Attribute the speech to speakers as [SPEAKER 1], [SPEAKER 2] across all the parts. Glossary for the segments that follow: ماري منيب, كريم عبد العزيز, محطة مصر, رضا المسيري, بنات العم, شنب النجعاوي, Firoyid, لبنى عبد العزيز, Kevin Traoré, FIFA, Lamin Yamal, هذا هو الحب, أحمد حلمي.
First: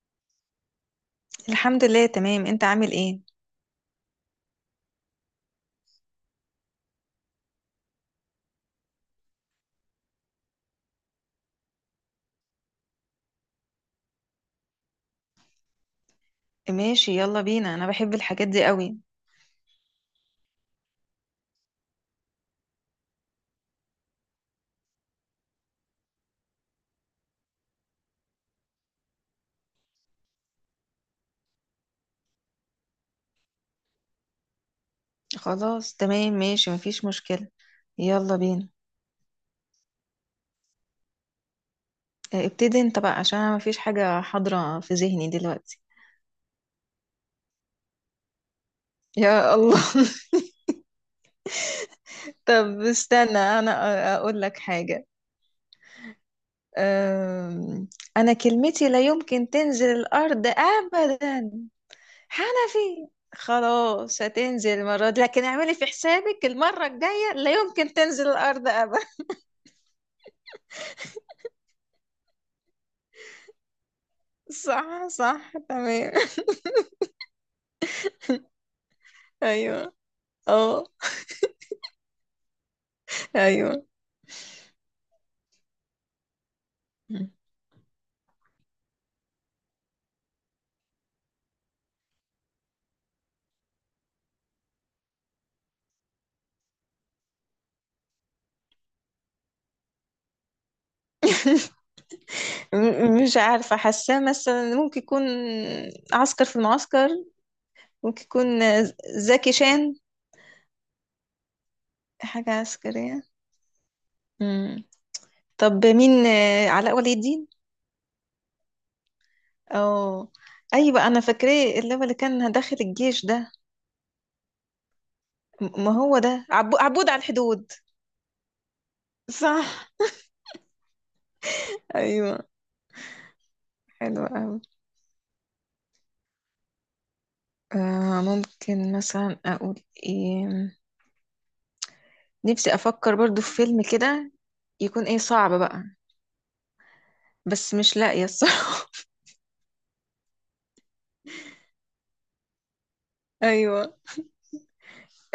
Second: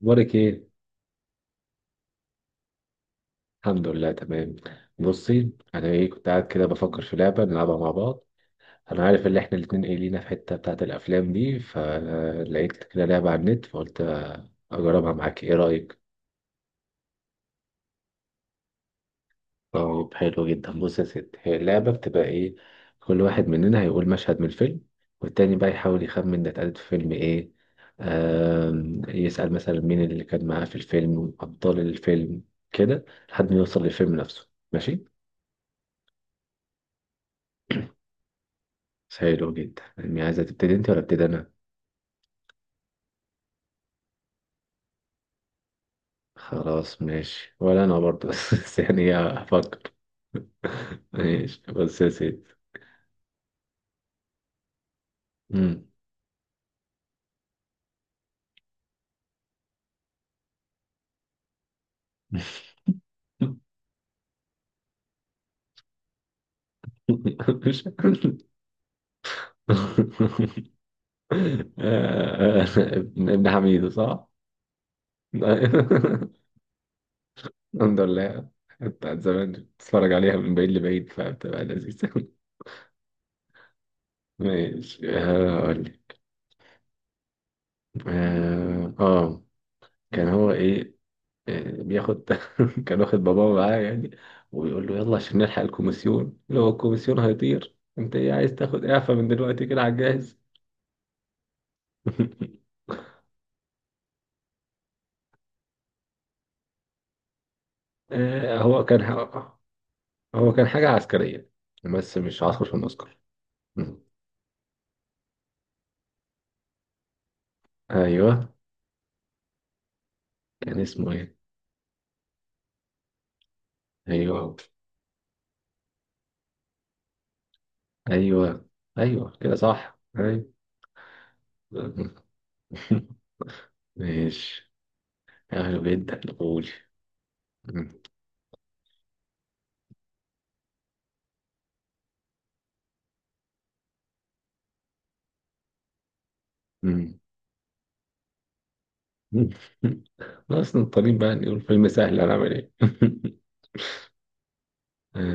[SPEAKER 1] بارك ايه.
[SPEAKER 2] الحمد لله، تمام. انت عامل ايه؟
[SPEAKER 1] الحمد لله تمام. بصي انا كنت قاعد كده بفكر في لعبه نلعبها مع بعض. انا عارف ان احنا الاتنين لينا في حته بتاعه الافلام دي، فلقيت كده لعبه على النت فقلت اجربها معاك. ايه رايك؟
[SPEAKER 2] ماشي، يلا بينا. انا بحب الحاجات دي قوي.
[SPEAKER 1] طب حلو جدا. بص يا ست، هي اللعبه بتبقى ايه. كل واحد مننا هيقول مشهد من الفيلم، والتاني بقى يحاول يخمن ده اتقالت في فيلم ايه. يسأل مثلا مين اللي كان معاه في الفيلم وأبطال الفيلم، كده لحد ما يوصل للفيلم نفسه. ماشي؟
[SPEAKER 2] خلاص، تمام، ماشي، مفيش مشكلة. يلا بينا.
[SPEAKER 1] حلو جدا. يعني عايزة تبتدي انت ولا ابتدي انا؟
[SPEAKER 2] اه، ابتدي انت بقى عشان انا مفيش حاجة حاضرة في ذهني دلوقتي.
[SPEAKER 1] خلاص ماشي، ولا انا برضه بس يعني
[SPEAKER 2] يا الله.
[SPEAKER 1] هفكر. ماشي بس يا سيدي.
[SPEAKER 2] طب استنى، انا اقول لك حاجة.
[SPEAKER 1] مم.
[SPEAKER 2] أم، انا كلمتي لا يمكن تنزل الارض ابدا. حنفي. خلاص، هتنزل المرة دي، لكن اعملي في حسابك المرة الجاية لا
[SPEAKER 1] مش
[SPEAKER 2] يمكن تنزل الارض ابدا.
[SPEAKER 1] آه، ابن حميد صح؟
[SPEAKER 2] صح، صح، تمام.
[SPEAKER 1] الحمد لله. بتاعت زمان دي،
[SPEAKER 2] ايوه،
[SPEAKER 1] بتتفرج عليها من بعيد
[SPEAKER 2] اه،
[SPEAKER 1] لبعيد فبتبقى لذيذة.
[SPEAKER 2] ايوه.
[SPEAKER 1] ماشي، اقول لك. اه، كان هو ايه، بياخد كان واخد باباه معاه يعني، وبيقول له يلا عشان نلحق الكوميسيون. لو الكوميسيون هيطير انت عايز تاخد اعفاء من دلوقتي كده على الجاهز.
[SPEAKER 2] مش عارفة، حاساه مثلا ممكن يكون عسكر في المعسكر. ممكن يكون
[SPEAKER 1] هو كان
[SPEAKER 2] زكي شان.
[SPEAKER 1] هو كان حاجة عسكرية، بس مش
[SPEAKER 2] حاجة
[SPEAKER 1] عسكر في المعسكر.
[SPEAKER 2] عسكرية.
[SPEAKER 1] مم.
[SPEAKER 2] مم. طب مين؟ علاء ولي الدين.
[SPEAKER 1] ايوه.
[SPEAKER 2] اه،
[SPEAKER 1] كان
[SPEAKER 2] ايوه،
[SPEAKER 1] اسمه
[SPEAKER 2] انا
[SPEAKER 1] ايه؟
[SPEAKER 2] فاكراه، اللي هو اللي كان داخل الجيش ده.
[SPEAKER 1] ايوه
[SPEAKER 2] ما هو ده عبو عبود على الحدود.
[SPEAKER 1] ايوه. ايوه كده
[SPEAKER 2] صح.
[SPEAKER 1] صح، ايوه. مم.
[SPEAKER 2] ايوه. حلو قوي.
[SPEAKER 1] ماشي. حلو جدا، قول. مم.
[SPEAKER 2] آه، ممكن مثلا اقول ايه؟ نفسي افكر برضو في فيلم كده يكون صعب بقى،
[SPEAKER 1] مم.
[SPEAKER 2] بس مش لاقية الصراحة.
[SPEAKER 1] خلاص نضطرين بقى نقول فيلم سهل، هنعمل ايه.
[SPEAKER 2] أيوة.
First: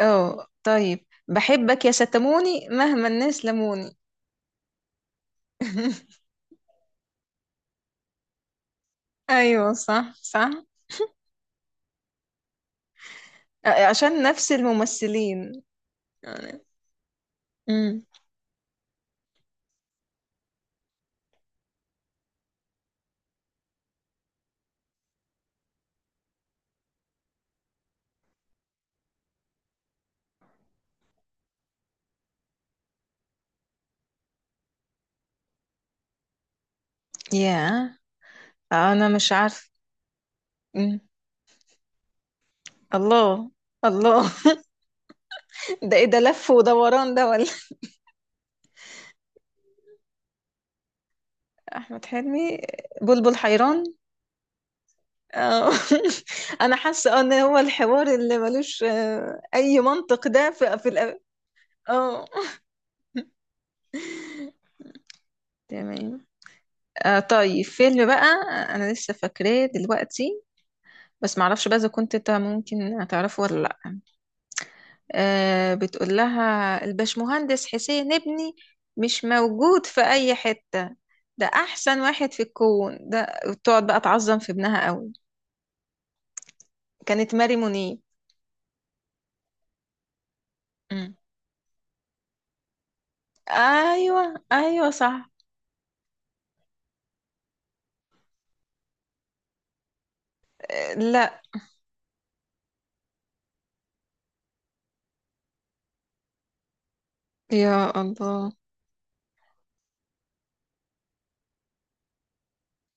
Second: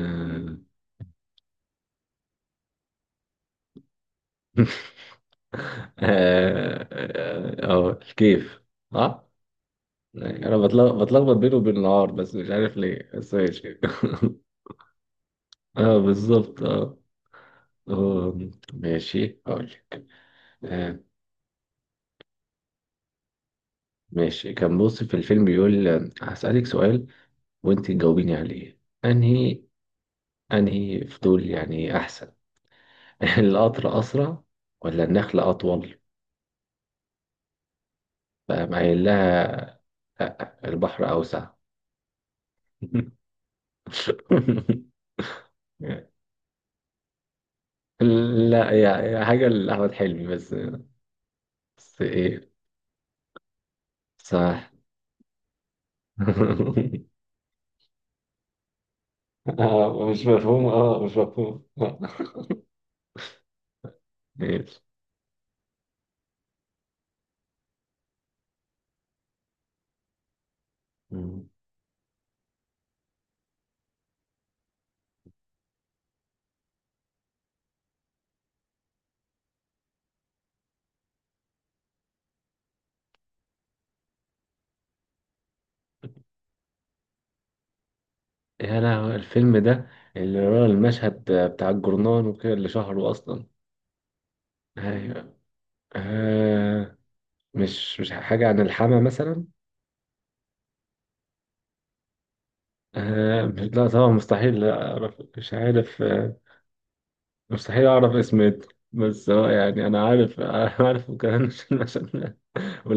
[SPEAKER 2] اه، طيب، بحبك يا شتموني مهما الناس لموني.
[SPEAKER 1] اه، الكيف. اه،
[SPEAKER 2] أيوة، صح، صح.
[SPEAKER 1] انا بتلخبط بينه وبين النهار بس مش عارف ليه، بس ماشي.
[SPEAKER 2] عشان نفس الممثلين
[SPEAKER 1] اه
[SPEAKER 2] يعني.
[SPEAKER 1] بالظبط، اه.
[SPEAKER 2] امم.
[SPEAKER 1] آه، ماشي هقول لك. آه، ماشي. كان بص في الفيلم بيقول هسألك سؤال وانت تجاوبيني عليه. انهي انهي فضول يعني احسن، القطر اسرع ولا النخل اطول؟
[SPEAKER 2] يا،
[SPEAKER 1] فقام قايل
[SPEAKER 2] أنا مش عارف.
[SPEAKER 1] لها، لا
[SPEAKER 2] مم.
[SPEAKER 1] البحر اوسع.
[SPEAKER 2] الله. الله. ده إيه ده، لف ودوران ده ولا؟
[SPEAKER 1] لا، يا حاجة لأحمد حلمي بس. بس
[SPEAKER 2] أحمد
[SPEAKER 1] إيه؟
[SPEAKER 2] حلمي. بلبل حيران.
[SPEAKER 1] صح.
[SPEAKER 2] اه. أنا حاسة إن هو الحوار اللي ملوش أي
[SPEAKER 1] آه مش
[SPEAKER 2] منطق ده،
[SPEAKER 1] مفهوم، اه مش مفهوم، آه.
[SPEAKER 2] اه.
[SPEAKER 1] ماشي.
[SPEAKER 2] تمام. آه، طيب فيلم بقى، انا لسه فاكراه دلوقتي، بس
[SPEAKER 1] مم.
[SPEAKER 2] معرفش بقى اذا كنت انت ممكن هتعرفه ولا لا. آه، بتقول لها الباشمهندس حسين ابني مش موجود في اي حتة، ده احسن واحد في الكون ده. تقعد بقى تعظم في ابنها قوي. كانت ماري منيب.
[SPEAKER 1] يا لهوي، الفيلم ده اللي ورا
[SPEAKER 2] مم.
[SPEAKER 1] المشهد بتاع الجرنان وكده اللي شهره أصلا؟
[SPEAKER 2] ايوه، ايوه، صح.
[SPEAKER 1] أيوه. آه. مش حاجة عن الحما مثلا؟
[SPEAKER 2] آه، لا.
[SPEAKER 1] آه مش، لا طبعا مستحيل أعرف، مش عارف، آه. مستحيل
[SPEAKER 2] يا
[SPEAKER 1] أعرف
[SPEAKER 2] الله.
[SPEAKER 1] اسمه. بس هو يعني أنا عارف عارف، كمان مش المشهد ده،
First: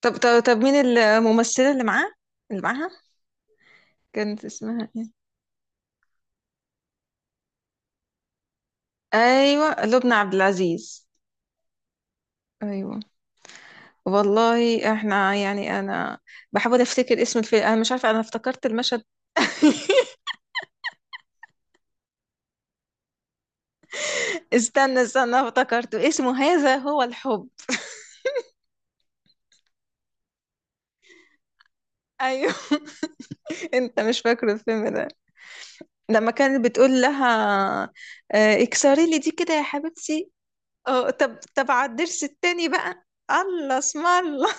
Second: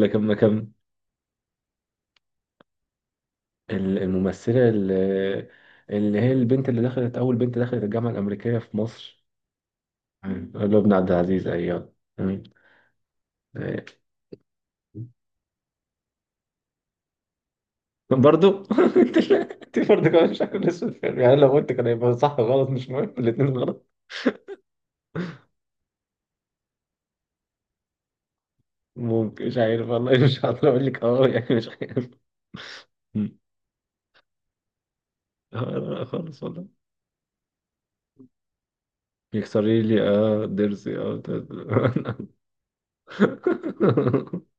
[SPEAKER 2] طب،
[SPEAKER 1] ما
[SPEAKER 2] طب، طب
[SPEAKER 1] كملتوش.
[SPEAKER 2] مين الممثلة اللي معاه، اللي معاها؟ كانت
[SPEAKER 1] الممثلة
[SPEAKER 2] اسمها
[SPEAKER 1] اللي،
[SPEAKER 2] ايه؟
[SPEAKER 1] اللي هي البنت اللي دخلت، أول بنت دخلت الجامعة الأمريكية في مصر.
[SPEAKER 2] ايوه، لبنى عبد
[SPEAKER 1] مم. لبنى
[SPEAKER 2] العزيز.
[SPEAKER 1] عبد العزيز، أيوه. مم.
[SPEAKER 2] ايوه.
[SPEAKER 1] آه.
[SPEAKER 2] والله احنا يعني، انا بحاول افتكر اسم الفيلم، انا مش عارفه، انا
[SPEAKER 1] برضو
[SPEAKER 2] افتكرت المشهد.
[SPEAKER 1] انت برضو كمان شكل اسود فيلم، يعني لو قلت كان هيبقى صح وغلط، مش مهم الاتنين غلط.
[SPEAKER 2] استنى، استنى، أنا افتكرته، اسمه هذا هو الحب.
[SPEAKER 1] ممكن، مش عارف والله، مش هقدر اقول لك، اه يعني مش عارف.
[SPEAKER 2] ايوه.
[SPEAKER 1] مم.
[SPEAKER 2] انت مش فاكره الفيلم ده؟
[SPEAKER 1] لا
[SPEAKER 2] لما
[SPEAKER 1] خالص
[SPEAKER 2] كانت
[SPEAKER 1] والله.
[SPEAKER 2] بتقول لها اكسري لي دي كده يا
[SPEAKER 1] يكسري لي
[SPEAKER 2] حبيبتي.
[SPEAKER 1] اه ضرسي
[SPEAKER 2] اه،
[SPEAKER 1] اه.
[SPEAKER 2] طب، طب على الضرس التاني بقى. الله، اسم الله.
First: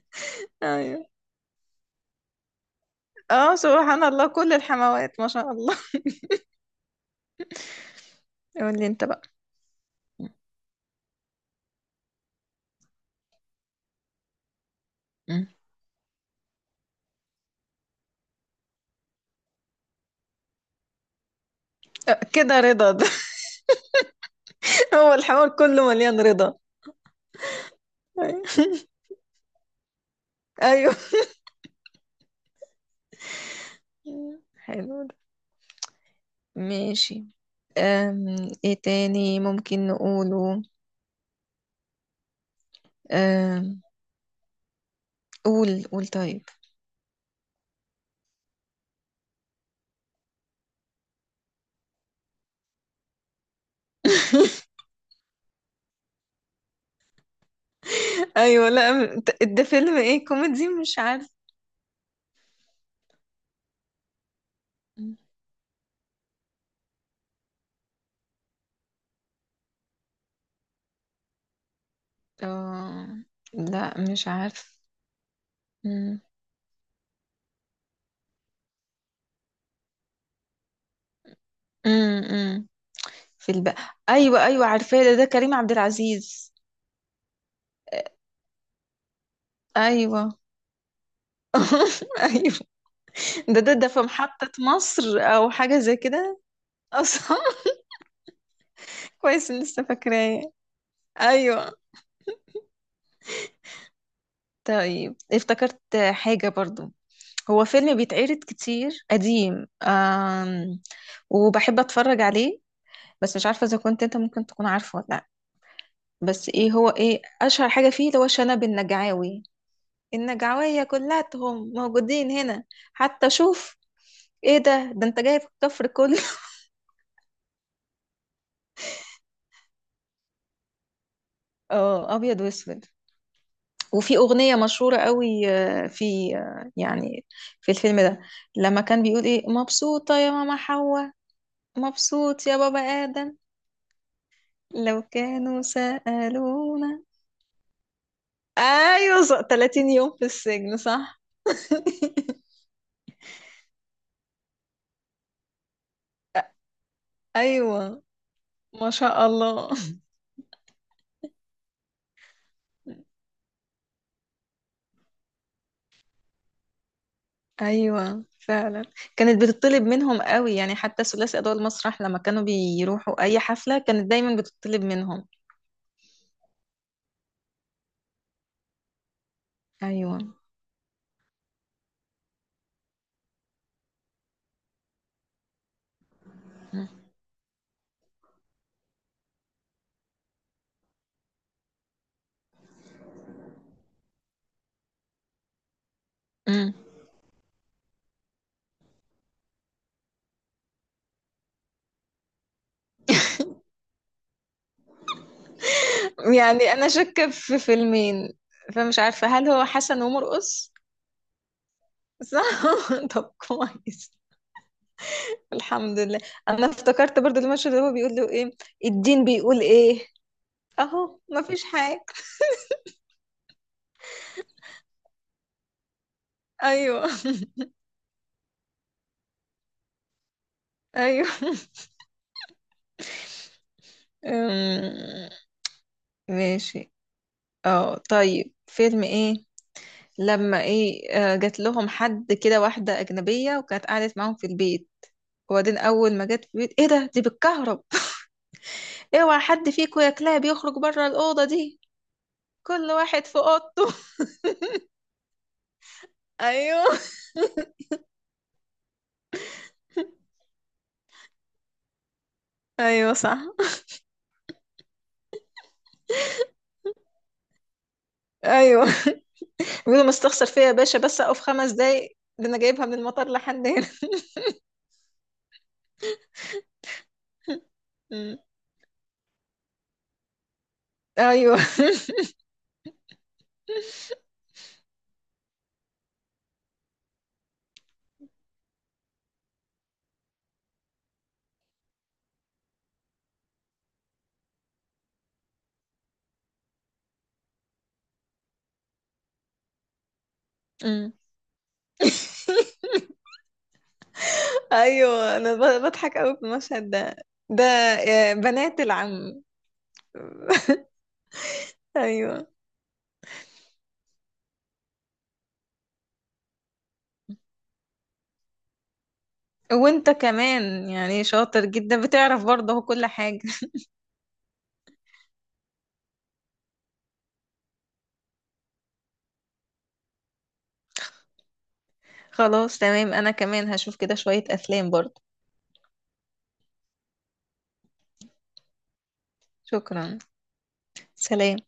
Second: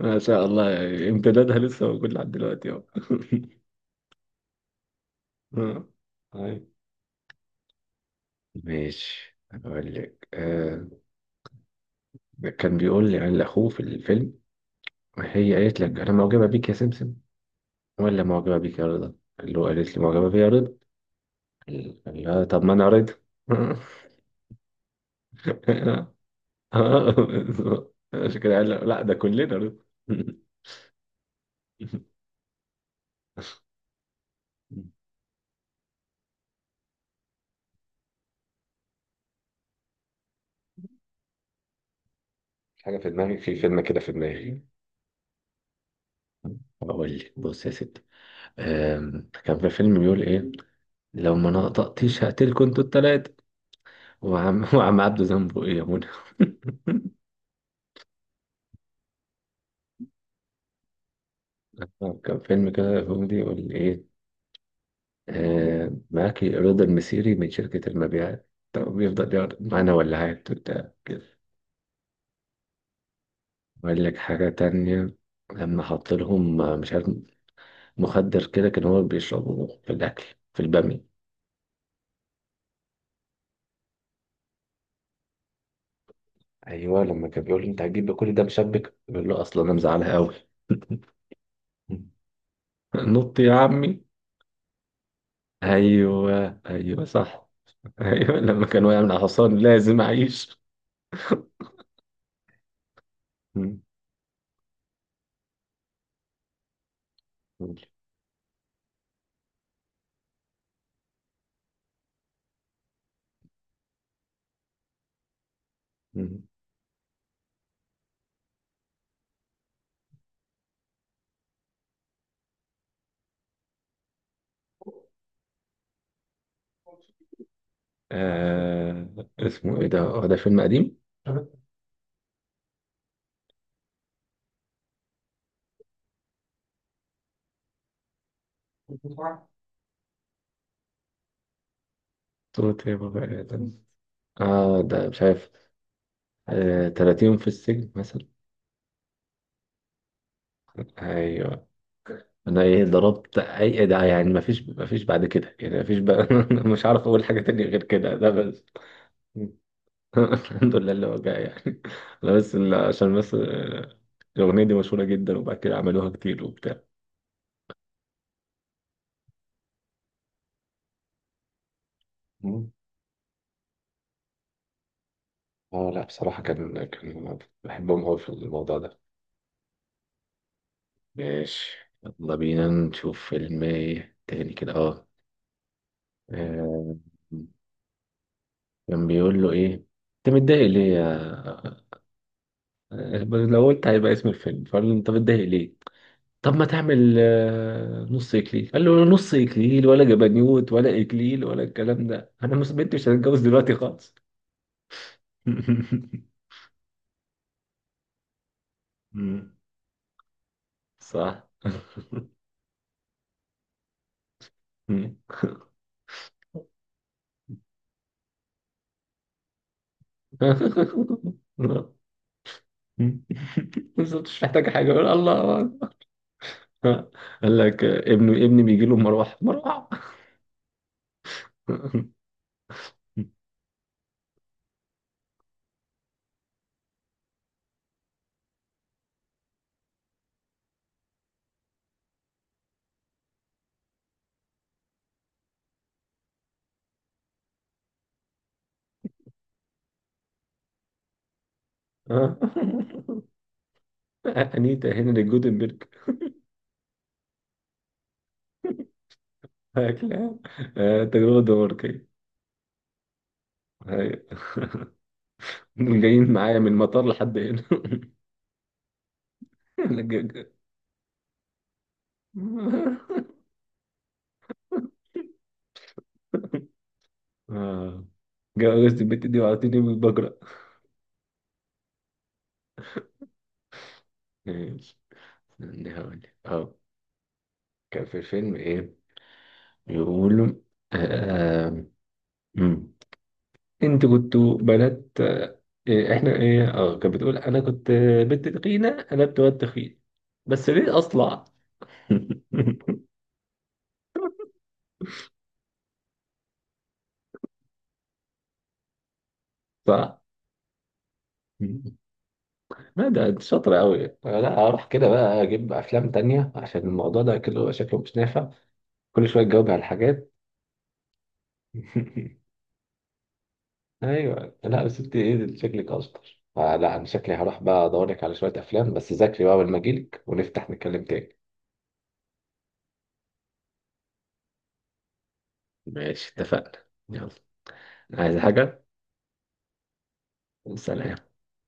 [SPEAKER 1] ما شاء الله،
[SPEAKER 2] ايوه.
[SPEAKER 1] يعني امتدادها لسه موجود لحد دلوقتي اهو.
[SPEAKER 2] اه، سبحان الله، كل الحموات ما شاء الله.
[SPEAKER 1] آه. أيوة.
[SPEAKER 2] قول لي انت بقى.
[SPEAKER 1] ماشي أقول لك، آه. كان بيقول لي عن أخوه في الفيلم،
[SPEAKER 2] مم.
[SPEAKER 1] هي قالت لك أنا معجبة بيك يا سمسم ولا معجبة بيك يا رضا. اللي هو قالت لي معجبة بيا يا رضا، قال لها
[SPEAKER 2] كده
[SPEAKER 1] طب ما أنا
[SPEAKER 2] رضا ده؟
[SPEAKER 1] رضا.
[SPEAKER 2] هو الحوار كله مليان رضا.
[SPEAKER 1] اه بالظبط. عشان
[SPEAKER 2] ايوه.
[SPEAKER 1] كده قال له، لا ده كلنا رضا.
[SPEAKER 2] أيوة. حلو ده. ماشي. أم... ايه تاني ممكن نقوله؟
[SPEAKER 1] حاجة في دماغي، في فيلم
[SPEAKER 2] أم...
[SPEAKER 1] كده في دماغي.
[SPEAKER 2] قول، قول طيب.
[SPEAKER 1] أقول لك، بص يا ستي، كان في فيلم بيقول إيه، لو ما نطقتيش هقتلكوا أنتوا التلاتة. وعم وعم عبده ذنبه ايه يا منى.
[SPEAKER 2] ايوه، لا، ده فيلم ايه؟ كوميدي؟ مش عارف.
[SPEAKER 1] كان فيلم كده كوميدي يقول ايه، آه معاكي رضا المسيري من شركة المبيعات. طب بيفضل يقعد معانا ولاعات وبتاع كده.
[SPEAKER 2] اه، لا،
[SPEAKER 1] وقال لك
[SPEAKER 2] مش
[SPEAKER 1] حاجة
[SPEAKER 2] عارف.
[SPEAKER 1] تانية، لما حط
[SPEAKER 2] مم.
[SPEAKER 1] لهم مش عارف، مخدر كده كان هو بيشربه في الأكل، في البامي.
[SPEAKER 2] مم. مم. في الب... ايوه، ايوه، عارفاه ده، ده كريم عبد العزيز.
[SPEAKER 1] أيوة. لما كان بيقول له أنت هتجيب كل ده مشبك، بيقول له أصلا أنا مزعلها
[SPEAKER 2] ايوه.
[SPEAKER 1] أوي.
[SPEAKER 2] ايوه.
[SPEAKER 1] نط يا
[SPEAKER 2] ده،
[SPEAKER 1] عمي.
[SPEAKER 2] في محطة مصر او حاجة زي كده
[SPEAKER 1] أيوة أيوة
[SPEAKER 2] اصلا.
[SPEAKER 1] صح. أيوة لما كان واقع من على
[SPEAKER 2] كويس
[SPEAKER 1] الحصان،
[SPEAKER 2] إني لسه
[SPEAKER 1] لازم
[SPEAKER 2] فاكراه.
[SPEAKER 1] أعيش.
[SPEAKER 2] ايوه. طيب، افتكرت حاجة برضو. هو
[SPEAKER 1] قول.
[SPEAKER 2] فيلم بيتعرض كتير، قديم، وبحب اتفرج عليه، بس مش عارفة اذا كنت انت ممكن تكون عارفه ولا لا.
[SPEAKER 1] مم.
[SPEAKER 2] بس ايه، هو ايه اشهر حاجة فيه، اللي هو شنب النجعاوي. النجعوية كلاتهم موجودين هنا. حتى شوف. ايه ده، ده انت جايب الكفر كله.
[SPEAKER 1] آه، اسمه ايه ده؟ اه ده فيلم قديم؟
[SPEAKER 2] اه، ابيض واسود. وفي اغنية مشهورة قوي، آه، في آه، يعني في الفيلم ده، لما كان بيقول ايه، مبسوطة يا ماما حواء، مبسوط يا بابا
[SPEAKER 1] صوت يا
[SPEAKER 2] آدم،
[SPEAKER 1] بابا آدم. اه
[SPEAKER 2] لو
[SPEAKER 1] ده مش عارف،
[SPEAKER 2] كانوا
[SPEAKER 1] آه
[SPEAKER 2] سألونا.
[SPEAKER 1] 30 يوم في السجن مثلا.
[SPEAKER 2] أيوة، 30 يوم في السجن، صح.
[SPEAKER 1] ايوه. انا ضربت اي، إيه ده يعني، ما فيش بعد كده يعني ما فيش بقى. مش عارف اقول حاجه تانية غير
[SPEAKER 2] أيوة.
[SPEAKER 1] كده، ده بس.
[SPEAKER 2] ما شاء الله.
[SPEAKER 1] الحمد لله، اللي هو جاي يعني. انا بس عشان بس، الاغنيه دي مشهوره جدا، وبعد كده عملوها كتير وبتاع.
[SPEAKER 2] أيوة فعلا. كانت بتطلب منهم قوي يعني، حتى ثلاثي أضواء المسرح لما كانوا
[SPEAKER 1] مم.
[SPEAKER 2] بيروحوا أي حفلة كانت دايما بتطلب منهم.
[SPEAKER 1] اه لا بصراحه، كان بحبهم قوي في الموضوع ده.
[SPEAKER 2] أيوة.
[SPEAKER 1] ماشي. يلا بينا نشوف فيلم ايه تاني، كده اه.
[SPEAKER 2] م-
[SPEAKER 1] آه، كان بيقول له ايه، انت متضايق ليه يا آه، لو قلت هيبقى اسم الفيلم. فقال له انت متضايق ليه، طب ما
[SPEAKER 2] م.
[SPEAKER 1] تعمل نص اكليل، قال له نص اكليل ولا جبنيوت ولا اكليل، ولا الكلام ده انا بنتي مش هتتجوز دلوقتي خالص.
[SPEAKER 2] يعني أنا شاكة في فيلمين، فمش عارفة هل
[SPEAKER 1] مم.
[SPEAKER 2] هو حسن ومرقص؟
[SPEAKER 1] صح.
[SPEAKER 2] صح. طب كويس،
[SPEAKER 1] مم.
[SPEAKER 2] الحمد لله. انا افتكرت برضو المشهد اللي هو بيقول له ايه، الدين بيقول ايه، اهو مفيش حاجة.
[SPEAKER 1] بالظبط، مش محتاجة حاجة، يقول الله.
[SPEAKER 2] ايوه.
[SPEAKER 1] قال لك ابنه ابني بيجي له، مروحه مروحه.
[SPEAKER 2] ايوه. أم، ماشي. اه، طيب فيلم ايه، لما ايه، جات لهم حد كده، واحدة أجنبية، وكانت قعدت معاهم في البيت، وبعدين أول ما جت في البيت، ايه ده، دي بتكهرب، اوعى حد فيكم يا كلاب يخرج بره الأوضة دي، كل واحد في أوضته.
[SPEAKER 1] انيتا هنري جوتنبرج،
[SPEAKER 2] ايوه،
[SPEAKER 1] هاكلها. تجربه دنماركيه.
[SPEAKER 2] ايوه، صح.
[SPEAKER 1] أيوة. دول جايين معايا من المطار لحد هنا.
[SPEAKER 2] ايوه، يقولوا
[SPEAKER 1] ج- ج-
[SPEAKER 2] مستخسر فيا يا باشا؟ بس أقف خمس دقايق، ده أنا جايبها من المطار لحد هنا.
[SPEAKER 1] آه.
[SPEAKER 2] أمم.
[SPEAKER 1] جوزت البت دي وعطيتني بالبجرة.
[SPEAKER 2] أيوه.
[SPEAKER 1] ماشي. استنى هقول لك. اه، كان في الفيلم ايه، يقولوا آه. انت كنتوا بنات، إيه، احنا ايه، اه كانت بتقول انا كنت بنت تخينه، انا بنت واد تخين، بس ليه
[SPEAKER 2] أمم.
[SPEAKER 1] اصلع.
[SPEAKER 2] أيوه، بضحك أوي في المشهد ده، ده بنات العم.
[SPEAKER 1] صح.
[SPEAKER 2] أيوه.
[SPEAKER 1] لا ده انت شاطره قوي. لا اروح كده بقى اجيب افلام تانية، عشان الموضوع ده كله شكله مش نافع، كل شويه تجاوبي على
[SPEAKER 2] وانت
[SPEAKER 1] الحاجات.
[SPEAKER 2] كمان يعني شاطر جدا، بتعرف برضه هو كل حاجة.
[SPEAKER 1] ايوه لا بس انت ايه ده، شكلك اشطر، فلا انا شكلي هروح بقى ادور لك على شويه افلام، بس ذاكري بقى لما اجيلك ونفتح نتكلم تاني.
[SPEAKER 2] خلاص تمام، انا كمان هشوف كده شوية افلام برضه.
[SPEAKER 1] ماشي اتفقنا. يلا. عايز حاجه.
[SPEAKER 2] شكرا.
[SPEAKER 1] سلام.
[SPEAKER 2] سلام.